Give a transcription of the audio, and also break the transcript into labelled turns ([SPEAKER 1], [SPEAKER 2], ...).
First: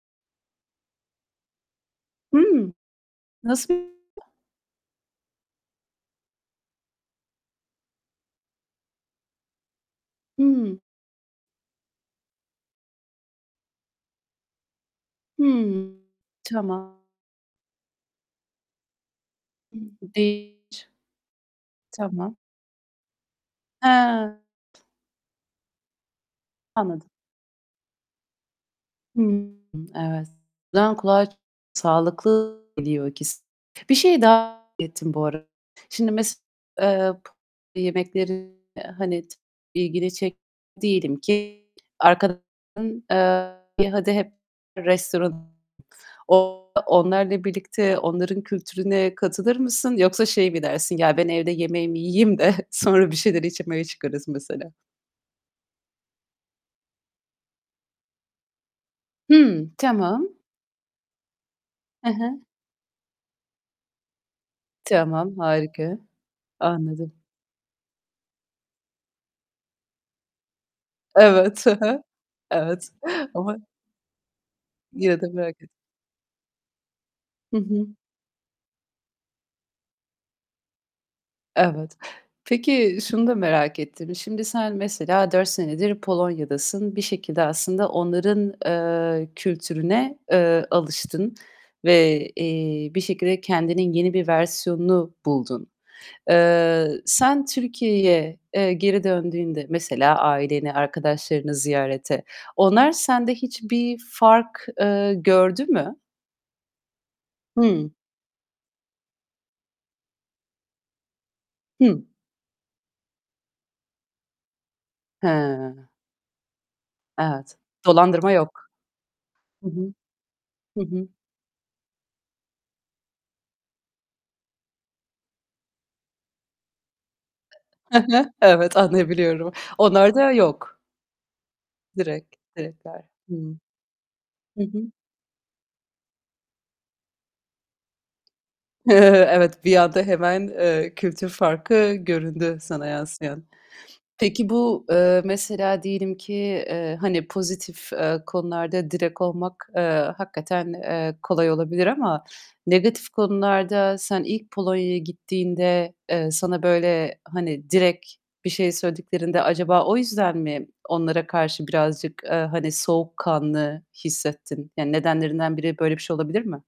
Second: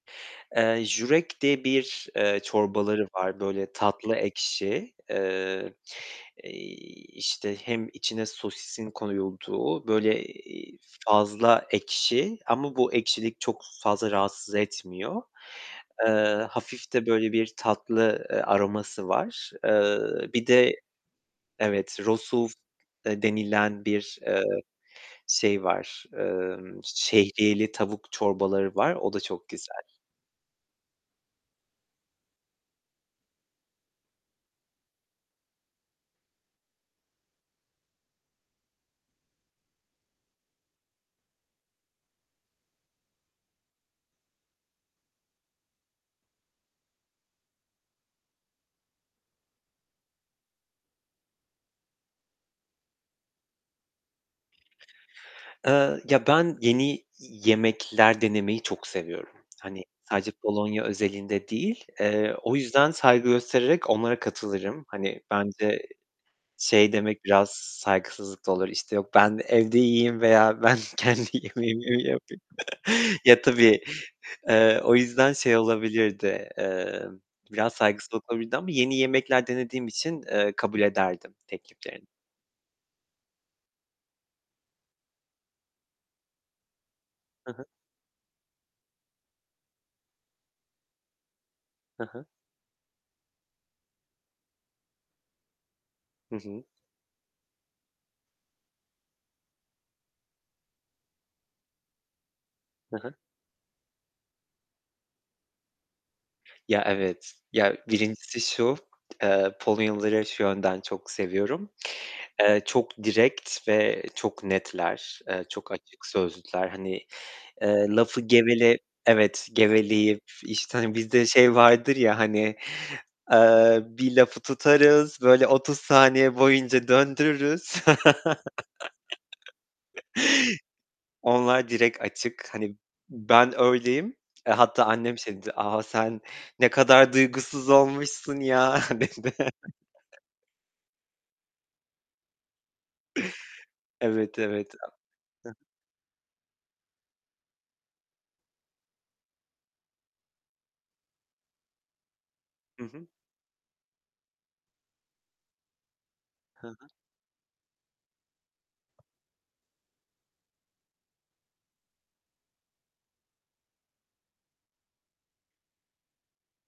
[SPEAKER 1] Eee, żurek diye bir, eee,
[SPEAKER 2] Hımm.
[SPEAKER 1] çorbaları var. Böyle
[SPEAKER 2] Nasıl?
[SPEAKER 1] tatlı ekşi, eee, iii, işte, hem içine sosisin koyulduğu, böyle, eee,
[SPEAKER 2] Hımm.
[SPEAKER 1] fazla ekşi ama bu ekşilik çok fazla rahatsız etmiyor.
[SPEAKER 2] Hımm,
[SPEAKER 1] Eee, hafif
[SPEAKER 2] tamam.
[SPEAKER 1] de böyle bir tatlı, eee, aroması var. Eee,
[SPEAKER 2] [unintelligible]
[SPEAKER 1] bir de
[SPEAKER 2] Değiş
[SPEAKER 1] Evet,
[SPEAKER 2] Tamam.
[SPEAKER 1] rosół da denilen bir,
[SPEAKER 2] Hee.
[SPEAKER 1] eee, şeyi var, eee,
[SPEAKER 2] Anladım.
[SPEAKER 1] şehriyeli tavuk çorbaları var, o da çok
[SPEAKER 2] Hımm,
[SPEAKER 1] güzel.
[SPEAKER 2] evet. O zaman kulağa sağlıklı geliyor ikisi. Bir şeyi daha merak ettim bu arada. Şimdi mesela, eee, pı yemeklerine, hani, ilgini çeken değilim ki arkadaşların, eee, hadi, hep restoran o onlarla birlikte onların kültürüne katılır mısın yoksa şey mi dersin? "Ya ben evde yemeğimi yiyeyim de sonra bir şeyler içmeye çıkarız." mesela.
[SPEAKER 1] Eee, ya, ben yeni i yemekler denemeyi çok seviyorum.
[SPEAKER 2] Hımm,
[SPEAKER 1] Hani
[SPEAKER 2] tamam.
[SPEAKER 1] sadece Polonya özelinde değil.
[SPEAKER 2] Hı
[SPEAKER 1] Eee,
[SPEAKER 2] hı.
[SPEAKER 1] o yüzden saygı göstererek onlara katılırım. Hani,
[SPEAKER 2] Tamam,
[SPEAKER 1] bence
[SPEAKER 2] harika.
[SPEAKER 1] şey
[SPEAKER 2] Anladım.
[SPEAKER 1] demek biraz saygısızlık da olur. İşte, yok ben evde yiyeyim veya ben kendi
[SPEAKER 2] Evet, hı
[SPEAKER 1] yemeğimi mi
[SPEAKER 2] hı.
[SPEAKER 1] yapayım?
[SPEAKER 2] Evet
[SPEAKER 1] Ya,
[SPEAKER 2] ama
[SPEAKER 1] tabii, eee, o
[SPEAKER 2] Yine de
[SPEAKER 1] yüzden şey
[SPEAKER 2] merak et
[SPEAKER 1] olabilirdi, eee,
[SPEAKER 2] Hı
[SPEAKER 1] biraz
[SPEAKER 2] hı.
[SPEAKER 1] saygısızlık olabilirdi ama yeni yemekler denediğim için, eee, kabul ederdim
[SPEAKER 2] Evet.
[SPEAKER 1] tekliflerini.
[SPEAKER 2] Peki şunu da merak ettim. Şimdi sen mesela 4 senedir Polonya'dasın. Bir şekilde
[SPEAKER 1] Hı hı.
[SPEAKER 2] aslında onların, eee, kültürüne, eee, alıştın
[SPEAKER 1] Hı hı.
[SPEAKER 2] ve, eee, bir şekilde kendinin yeni bir versiyonunu buldun.
[SPEAKER 1] Hı hı.
[SPEAKER 2] Eee, sen Türkiye'ye, eee, geri döndüğünde mesela aileni, arkadaşlarını ziyarete onlar
[SPEAKER 1] Hı hı.
[SPEAKER 2] sende hiçbir fark, eee, gördü mü?
[SPEAKER 1] Ya, evet. Ya,
[SPEAKER 2] Hımm.
[SPEAKER 1] 1'incisi şu: Eee, Polonyalıları şu yönden çok seviyorum.
[SPEAKER 2] Hı.
[SPEAKER 1] Eee, çok direkt ve çok netler. Eee, çok
[SPEAKER 2] Hee.
[SPEAKER 1] açık sözlüler. Hani,
[SPEAKER 2] Evet.
[SPEAKER 1] eee, lafı
[SPEAKER 2] Dolandırma yok.
[SPEAKER 1] gevele Evet,
[SPEAKER 2] Hı hı.
[SPEAKER 1] geveleyip, işte,
[SPEAKER 2] Hı
[SPEAKER 1] hani,
[SPEAKER 2] hı.
[SPEAKER 1] bizde şey vardır ya, hani, eee, bir lafı tutarız, böyle 30 saniye boyunca döndürürüz.
[SPEAKER 2] Hı hı. Evet, anlayabiliyorum. Onlarda yok.
[SPEAKER 1] Onlar direkt
[SPEAKER 2] Direkt,
[SPEAKER 1] açık. Hani
[SPEAKER 2] direktler. Hımm.
[SPEAKER 1] ben öyleyim.
[SPEAKER 2] Hı
[SPEAKER 1] Hatta
[SPEAKER 2] hı.
[SPEAKER 1] annem şey dedi: "A, sen ne kadar duygusuz olmuşsun ya." dedi.
[SPEAKER 2] Evet, bir anda hemen, eee, kültür farkı göründü sana yansıyan.
[SPEAKER 1] Evet,
[SPEAKER 2] Peki
[SPEAKER 1] evet.
[SPEAKER 2] bu,
[SPEAKER 1] A
[SPEAKER 2] eee,
[SPEAKER 1] Hı.
[SPEAKER 2] mesela diyelim ki, eee, hani, pozitif, eee, konularda direkt olmak, eee, hakikaten, eee, kolay olabilir ama
[SPEAKER 1] Hı hı.
[SPEAKER 2] negatif konularda sen ilk Polonya'ya gittiğinde, eee, sana
[SPEAKER 1] He he.
[SPEAKER 2] böyle, hani, direkt bir şey söylediklerinde acaba o yüzden mi onlara karşı birazcık, eee, hani, soğukkanlı hissettin? Yani nedenlerinden biri böyle bir şey olabilir mi?